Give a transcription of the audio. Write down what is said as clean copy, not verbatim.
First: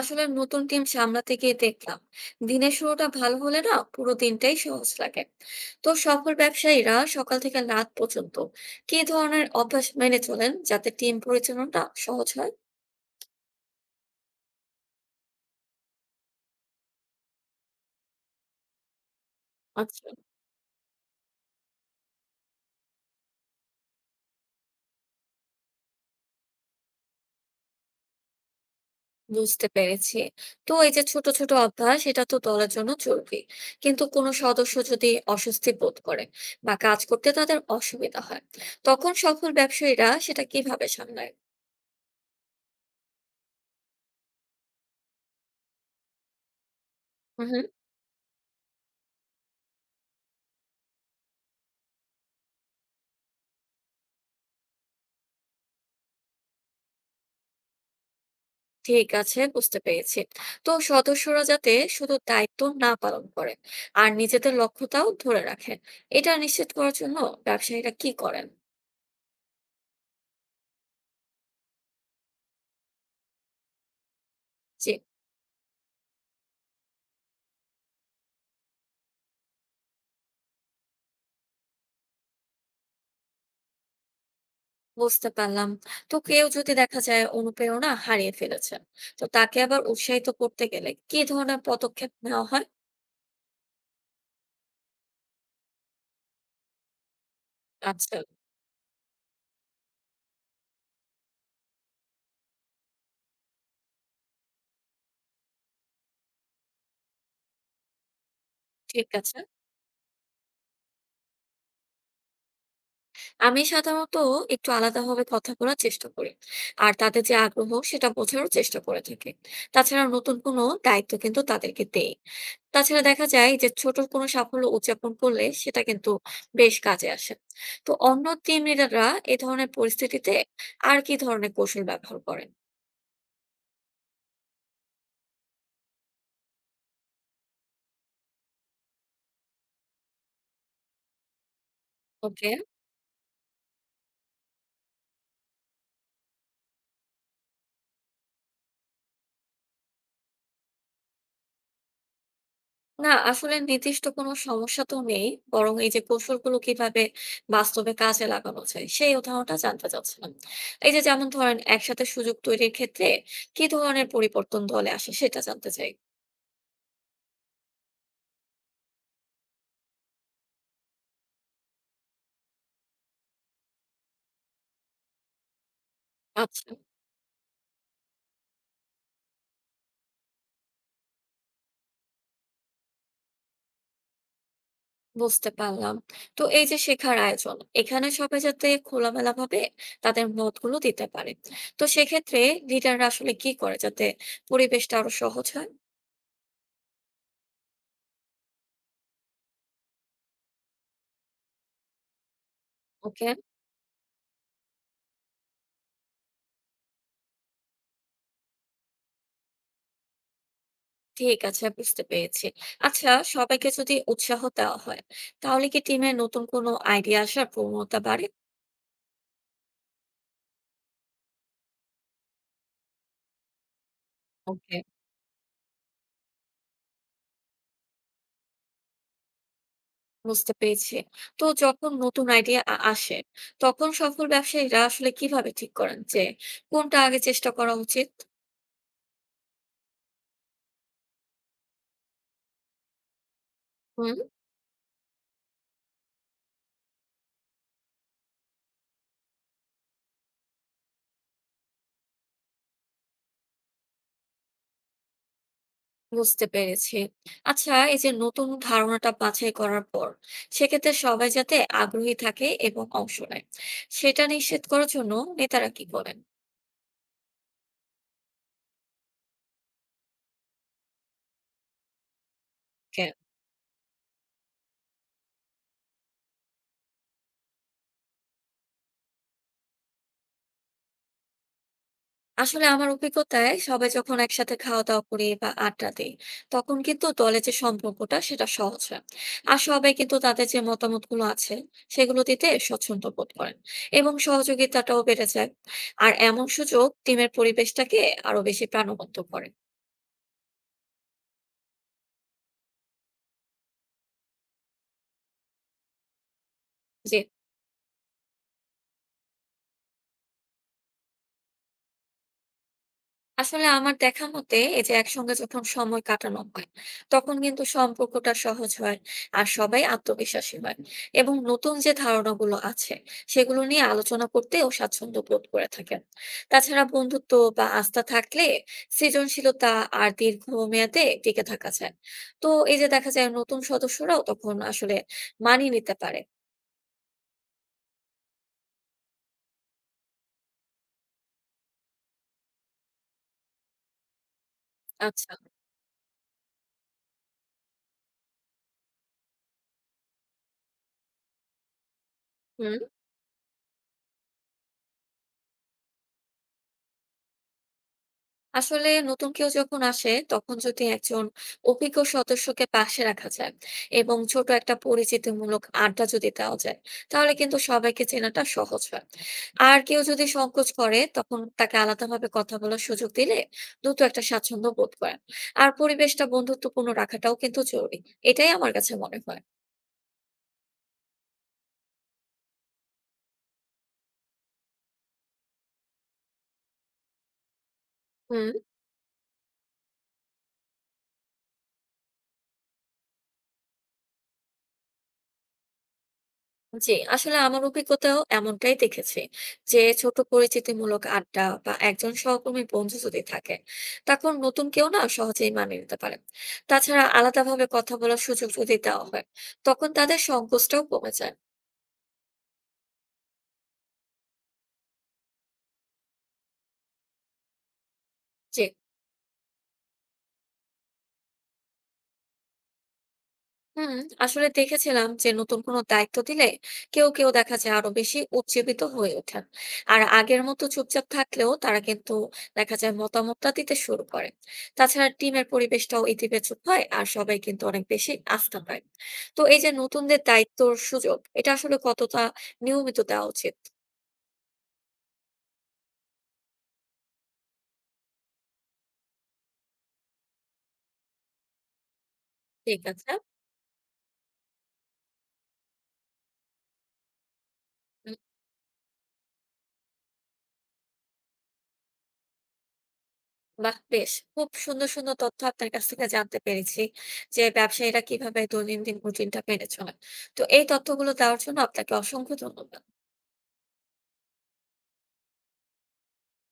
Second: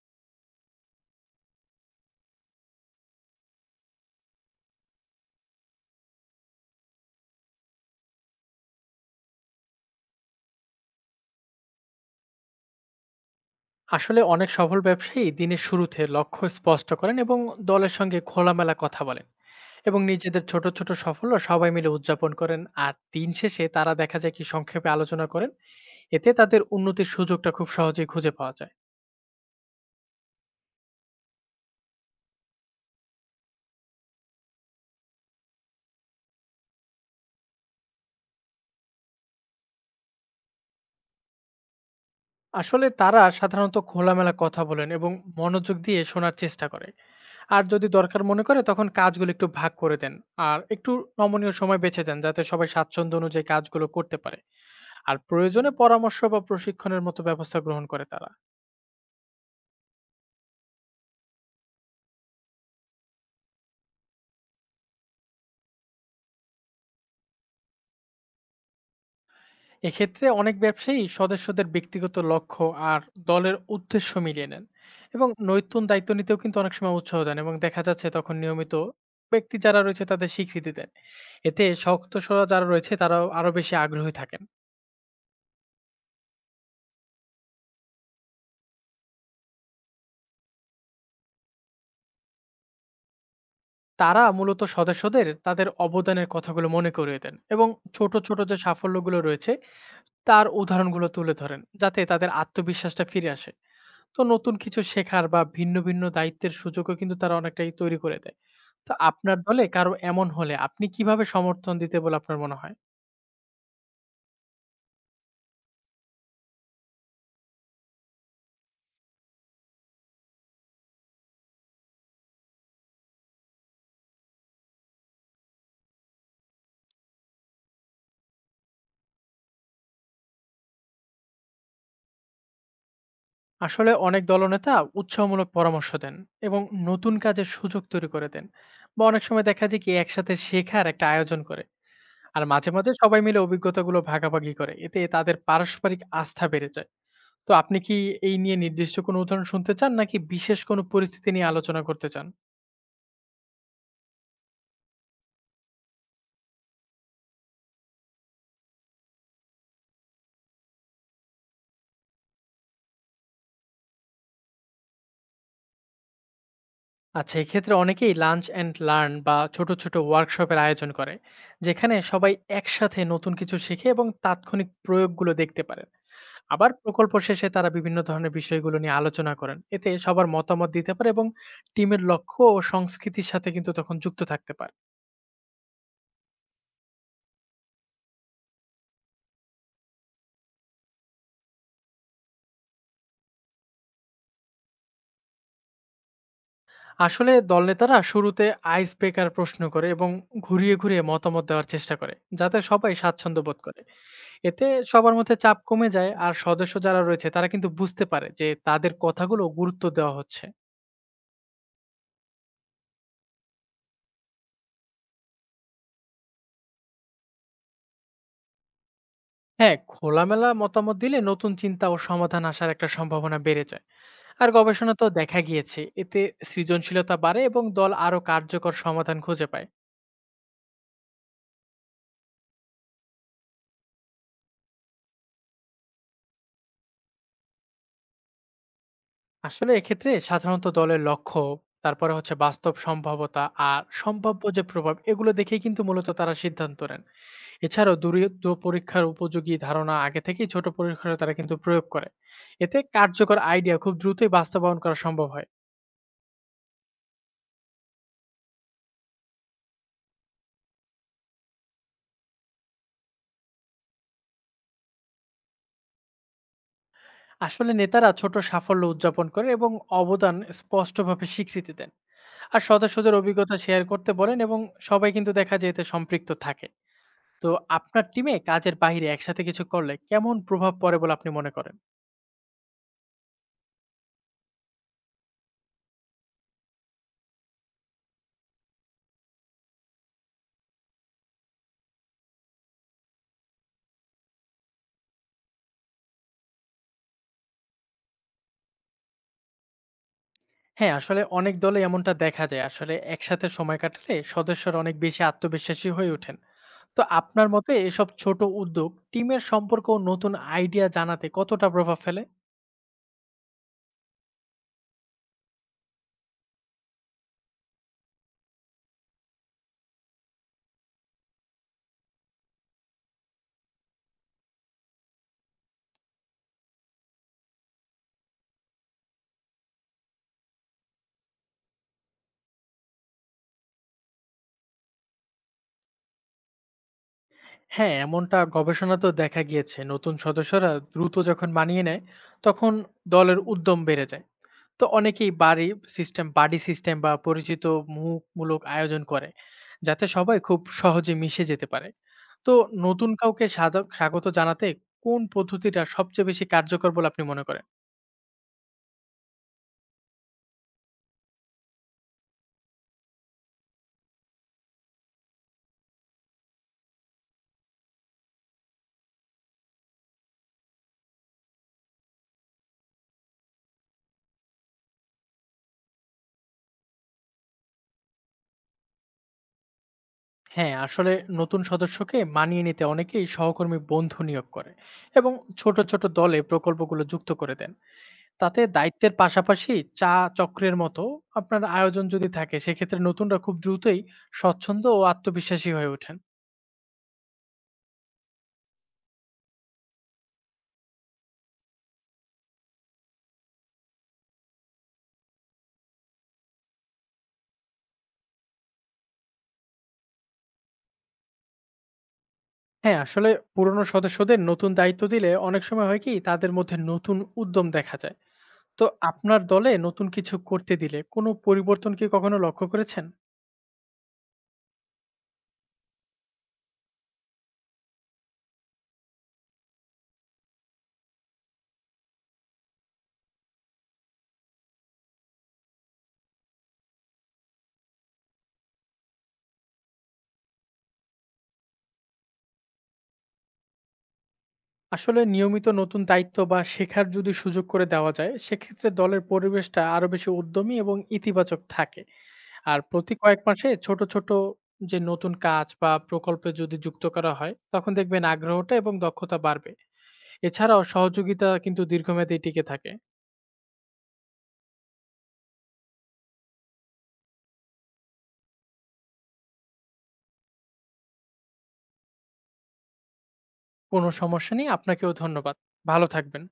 আসলে নতুন টিম সামলাতে গিয়ে দেখলাম দিনের শুরুটা ভালো হলে না পুরো দিনটাই সহজ লাগে। তো সফল ব্যবসায়ীরা সকাল থেকে রাত পর্যন্ত কি ধরনের অভ্যাস মেনে চলেন যাতে টিম পরিচালনাটা সহজ হয়? আসলে অনেক সফল ব্যবসায়ী দিনের শুরুতে লক্ষ্য স্পষ্ট করেন এবং দলের সঙ্গে খোলামেলা কথা বলেন এবং আচ্ছা, নিজেদের ছোট ছোট সাফল্য সবাই মিলে উদযাপন করেন। আর দিন শেষে তারা দেখা যায় কি সংক্ষেপে আলোচনা করেন। এতে তাদের উন্নতির সুযোগটা খুব সহজেই খুঁজে পাওয়া যায়। বুঝতে পেরেছি। তো এই যে ছোট ছোট অভ্যাস, এটা তো দলের জন্য জরুরি, কিন্তু কোনো সদস্য যদি অস্বস্তি বোধ করে বা কাজ করতে তাদের অসুবিধা হয়, তখন সফল ব্যবসায়ীরা সেটা কিভাবে সামলায়? আসলে তারা সাধারণত খোলামেলা কথা বলেন এবং মনোযোগ দিয়ে শোনার চেষ্টা করে। হুম আর যদি দরকার মনে করে তখন কাজগুলো একটু ভাগ করে দেন, আর একটু নমনীয় সময় বেছে দেন যাতে সবাই স্বাচ্ছন্দ্য অনুযায়ী কাজগুলো করতে পারে। আর প্রয়োজনে পরামর্শ বা প্রশিক্ষণের মতো ব্যবস্থা গ্রহণ করে তারা। ঠিক আছে, বুঝতে পেরেছি। তো সদস্যরা যাতে শুধু দায়িত্ব না পালন করে আর নিজেদের লক্ষ্যটাও ধরে রাখে, এটা নিশ্চিত করার জন্য ব্যবসায়ীরা কি করেন? এক্ষেত্রে অনেক ব্যবসায়ী সদস্যদের ব্যক্তিগত লক্ষ্য আর দলের উদ্দেশ্য মিলিয়ে নেন জি, এবং নৈতন দায়িত্ব নিতেও কিন্তু অনেক সময় উৎসাহ দেন। এবং দেখা যাচ্ছে তখন নিয়মিত ব্যক্তি যারা রয়েছে তাদের স্বীকৃতি দেন। এতে শক্তসরা যারা রয়েছে তারাও আরো বেশি আগ্রহী থাকেন। বুঝতে পারলাম। তো কেউ যদি দেখা যায় অনুপ্রেরণা হারিয়ে ফেলেছেন, তো তাকে আবার উৎসাহিত করতে গেলে কি ধরনের পদক্ষেপ নেওয়া হয়? তারা মূলত সদস্যদের তাদের অবদানের কথাগুলো মনে করিয়ে দেন এবং ছোট আচ্ছা। ছোট যে সাফল্যগুলো রয়েছে তার উদাহরণগুলো তুলে ধরেন, যাতে তাদের আত্মবিশ্বাসটা ফিরে আসে। তো নতুন কিছু শেখার বা ভিন্ন, ভিন্ন দায়িত্বের সুযোগও কিন্তু তারা অনেকটাই তৈরি করে দেয়। তো ঠিক আপনার আছে, দলে কারো এমন হলে আপনি কিভাবে সমর্থন দিতে বলে আপনার মনে হয়? আমি সাধারণত একটু আলাদাভাবে কথা বলার চেষ্টা করি আর তাদের যে আগ্রহ সেটা বোঝারও চেষ্টা করে থাকি। তাছাড়া নতুন কোনো দায়িত্ব কিন্তু তাদেরকে দেই। তাছাড়া দেখা যায় যে ছোট কোনো সাফল্য উদযাপন করলে সেটা কিন্তু বেশ কাজে আসে। তো অন্য টিম লিডাররা এ ধরনের পরিস্থিতিতে আর কি ধরনের কৌশল ব্যবহার করেন? আসলে অনেক দলনেতা উৎসাহমূলক পরামর্শ দেন এবং নতুন কাজের সুযোগ তৈরি করে দেন। বা অনেক সময় দেখা যায় কি একসাথে শেখার একটা আয়োজন করে। আর ওকে। মাঝে, মাঝে সবাই মিলে অভিজ্ঞতাগুলো ভাগাভাগি করে। এতে তাদের পারস্পরিক আস্থা বেড়ে যায়। তো আপনি কি এই নিয়ে নির্দিষ্ট কোনো উদাহরণ শুনতে চান, নাকি বিশেষ কোনো পরিস্থিতি নিয়ে আলোচনা করতে চান? না আসলে নির্দিষ্ট কোনো সমস্যা তো নেই। বরং এই যে কৌশলগুলো কিভাবে বাস্তবে কাজে লাগানো যায় সেই উদাহরণটা জানতে চাচ্ছিলাম। এই যে যেমন ধরেন একসাথে সুযোগ তৈরির ক্ষেত্রে কি ধরনের পরিবর্তন দলে আসে সেটা জানতে চাই। আচ্ছা, এক্ষেত্রে অনেকেই লাঞ্চ এন্ড লার্ন বা ছোট, ছোট ওয়ার্কশপের আয়োজন করে। যেখানে সবাই একসাথে নতুন কিছু শিখে এবং তাৎক্ষণিক প্রয়োগগুলো দেখতে পারেন। আবার আচ্ছা, প্রকল্প শেষে তারা বিভিন্ন ধরনের বিষয়গুলো নিয়ে আলোচনা করেন। এতে সবার মতামত দিতে পারে এবং টিমের লক্ষ্য ও সংস্কৃতির সাথে কিন্তু তখন যুক্ত থাকতে পারে। বুঝতে পারলাম। তো এই যে শেখার আয়োজন, এখানে সবাই যাতে খোলামেলা ভাবে তাদের মতগুলো দিতে পারে। তো সেক্ষেত্রে লিডাররা আসলে কি করে যাতে পরিবেশটা আরো সহজ হয়? আসলে দলনেতারা শুরুতে আইস ব্রেকার প্রশ্ন করে এবং ঘুরিয়ে, ঘুরিয়ে মতামত দেওয়ার চেষ্টা করে, যাতে সবাই ওকে। স্বাচ্ছন্দ্য বোধ করে। এতে সবার মধ্যে চাপ কমে যায়, আর সদস্য যারা রয়েছে তারা কিন্তু বুঝতে পারে যে তাদের কথাগুলো গুরুত্ব দেওয়া হচ্ছে। ঠিক আছে, বুঝতে পেরেছি। আচ্ছা, সবাইকে যদি উৎসাহ দেওয়া হয়, তাহলে কি টিমে নতুন কোনো আইডিয়া আসার প্রবণতা বাড়ে? হ্যাঁ, খোলামেলা মতামত দিলে নতুন চিন্তা ও সমাধান আসার একটা সম্ভাবনা বেড়ে যায়। আর ওকে, গবেষণা তো দেখা গিয়েছে এতে সৃজনশীলতা বাড়ে এবং দল আরো কার্যকর সমাধান খুঁজে পায়। বুঝতে পেরেছি। তো যখন নতুন আইডিয়া আসে, তখন সফল ব্যবসায়ীরা আসলে কিভাবে ঠিক করেন যে কোনটা আগে চেষ্টা করা উচিত? আসলে এক্ষেত্রে সাধারণত দলের লক্ষ্য, তারপরে হচ্ছে বাস্তব সম্ভাবতা, আর হুম, সম্ভাব্য যে প্রভাব, এগুলো দেখেই কিন্তু মূলত তারা সিদ্ধান্ত নেন। এছাড়াও দূরত্ব পরীক্ষার উপযোগী ধারণা আগে থেকেই ছোট পরীক্ষায় তারা কিন্তু প্রয়োগ করে। এতে কার্যকর আইডিয়া খুব দ্রুতই বাস্তবায়ন করা সম্ভব হয়। বুঝতে পেরেছি। আচ্ছা, এই যে নতুন ধারণাটা বাছাই করার পর সেক্ষেত্রে সবাই যাতে আগ্রহী থাকে এবং অংশ নেয়, সেটা নিশ্চিত করার জন্য নেতারা কি করেন? আসলে নেতারা ছোট সাফল্য উদযাপন করে এবং অবদান স্পষ্টভাবে স্বীকৃতি দেন। আর সদস্যদের অভিজ্ঞতা শেয়ার করতে বলেন, এবং সবাই কিন্তু দেখা যায় এতে সম্পৃক্ত থাকে। তো আপনার টিমে কাজের বাইরে একসাথে কিছু করলে কেমন প্রভাব পড়ে বলে আপনি মনে করেন? আসলে আমার অভিজ্ঞতায় সবাই যখন একসাথে খাওয়া দাওয়া করি বা আড্ডা দিই, তখন কিন্তু দলে যে সম্পর্কটা সেটা সহজ হয়। আর সবাই কিন্তু তাদের যে মতামত গুলো আছে সেগুলো দিতে স্বচ্ছন্দ বোধ করেন এবং সহযোগিতাটাও বেড়ে যায়। আর এমন সুযোগ টিমের পরিবেশটাকে আরো বেশি প্রাণবন্ত করে। হ্যাঁ, আসলে অনেক দলে এমনটা দেখা যায়, আসলে একসাথে সময় কাটালে সদস্যরা অনেক বেশি আত্মবিশ্বাসী হয়ে ওঠেন। তো জি। আপনার মতে এসব ছোট উদ্যোগ টিমের সম্পর্ক ও নতুন আইডিয়া জানাতে কতটা প্রভাব ফেলে? আসলে আমার দেখা মতে এই যে একসঙ্গে যখন সময় কাটানো হয়, তখন কিন্তু সম্পর্কটা সহজ হয়, আর সবাই আত্মবিশ্বাসী হয় এবং নতুন যে ধারণাগুলো আছে সেগুলো নিয়ে আলোচনা করতেও স্বাচ্ছন্দ্য বোধ করে থাকেন। তাছাড়া বন্ধুত্ব বা আস্থা থাকলে সৃজনশীলতা আর দীর্ঘমেয়াদে টিকে থাকা যায়। তো এই যে দেখা যায় নতুন সদস্যরাও তখন আসলে মানিয়ে নিতে পারে। হ্যাঁ, এমনটা গবেষণাতেও দেখা গিয়েছে। নতুন সদস্যরা দ্রুত যখন মানিয়ে নেয়, তখন দলের উদ্যম বেড়ে যায়। তো অনেকেই আচ্ছা। বাড়ি সিস্টেম বাডি সিস্টেম বা পরিচিত মুখমূলক আয়োজন করে, যাতে সবাই খুব সহজে মিশে যেতে পারে। তো হুম নতুন কাউকে সাদা স্বাগত জানাতে কোন পদ্ধতিটা সবচেয়ে বেশি কার্যকর বলে আপনি মনে করেন? আসলে নতুন কেউ যখন আসে তখন যদি একজন অভিজ্ঞ সদস্যকে পাশে রাখা যায় এবং ছোট একটা পরিচিতিমূলক আড্ডা যদি দেওয়া যায়, তাহলে কিন্তু সবাইকে চেনাটা সহজ হয়। আর কেউ যদি সংকোচ করে তখন তাকে আলাদাভাবে কথা বলার সুযোগ দিলে দ্রুত একটা স্বাচ্ছন্দ্য বোধ করেন। আর পরিবেশটা বন্ধুত্বপূর্ণ রাখাটাও কিন্তু জরুরি, এটাই আমার কাছে মনে হয়। হ্যাঁ, আসলে নতুন সদস্যকে মানিয়ে নিতে অনেকেই সহকর্মী বন্ধু নিয়োগ করে এবং ছোট ছোট দলে প্রকল্পগুলো যুক্ত করে দেন। হুম তাতে দায়িত্বের পাশাপাশি চা চক্রের মতো আপনার আয়োজন যদি থাকে, সেক্ষেত্রে নতুনরা খুব দ্রুতই স্বচ্ছন্দ ও আত্মবিশ্বাসী হয়ে ওঠেন। জি, আসলে আমার অভিজ্ঞতাও এমনটাই দেখেছি যে ছোট পরিচিতিমূলক আড্ডা বা একজন সহকর্মী বন্ধু যদি থাকে তখন নতুন কেউ না সহজেই মানিয়ে নিতে পারে। তাছাড়া আলাদাভাবে কথা বলার সুযোগ যদি দেওয়া হয় তখন তাদের সংকোচটাও কমে যায়। হ্যাঁ, আসলে পুরনো সদস্যদের নতুন দায়িত্ব দিলে অনেক সময় হয় কি তাদের মধ্যে নতুন উদ্যম দেখা যায়। জি। তো আপনার দলে নতুন কিছু করতে দিলে কোনো পরিবর্তন কি কখনো লক্ষ্য করেছেন? হুম আসলে দেখেছিলাম যে নতুন কোনো দায়িত্ব দিলে কেউ কেউ দেখা যায় আরো বেশি উজ্জীবিত হয়ে ওঠেন। আর আগের মতো চুপচাপ থাকলেও তারা কিন্তু দেখা যায় মতামতটা দিতে শুরু করে। তাছাড়া টিমের পরিবেশটাও ইতিবাচক হয় আর সবাই কিন্তু অনেক বেশি আস্থা পায়। তো এই যে নতুনদের দায়িত্বর সুযোগ, এটা আসলে কতটা নিয়মিত দেওয়া উচিত? আসলে নিয়মিত নতুন দায়িত্ব বা শেখার যদি সুযোগ করে দেওয়া যায়, সেক্ষেত্রে দলের পরিবেশটা আরো বেশি উদ্যমী এবং ইতিবাচক থাকে। আর ঠিক আছে। প্রতি কয়েক মাসে ছোট ছোট যে নতুন কাজ বা প্রকল্পে যদি যুক্ত করা হয়, তখন দেখবেন আগ্রহটা এবং দক্ষতা বাড়বে। এছাড়াও সহযোগিতা কিন্তু দীর্ঘমেয়াদী টিকে থাকে। বাহ! বেশ। খুব সুন্দর, সুন্দর তথ্য আপনার কাছ থেকে জানতে পেরেছি যে ব্যবসায়ীরা কিভাবে দৈনন্দিন রুটিনটা মেনে চলেন। তো এই তথ্যগুলো দেওয়ার জন্য আপনাকে অসংখ্য ধন্যবাদ। কোনো সমস্যা নেই, আপনাকেও ধন্যবাদ। ভালো থাকবেন।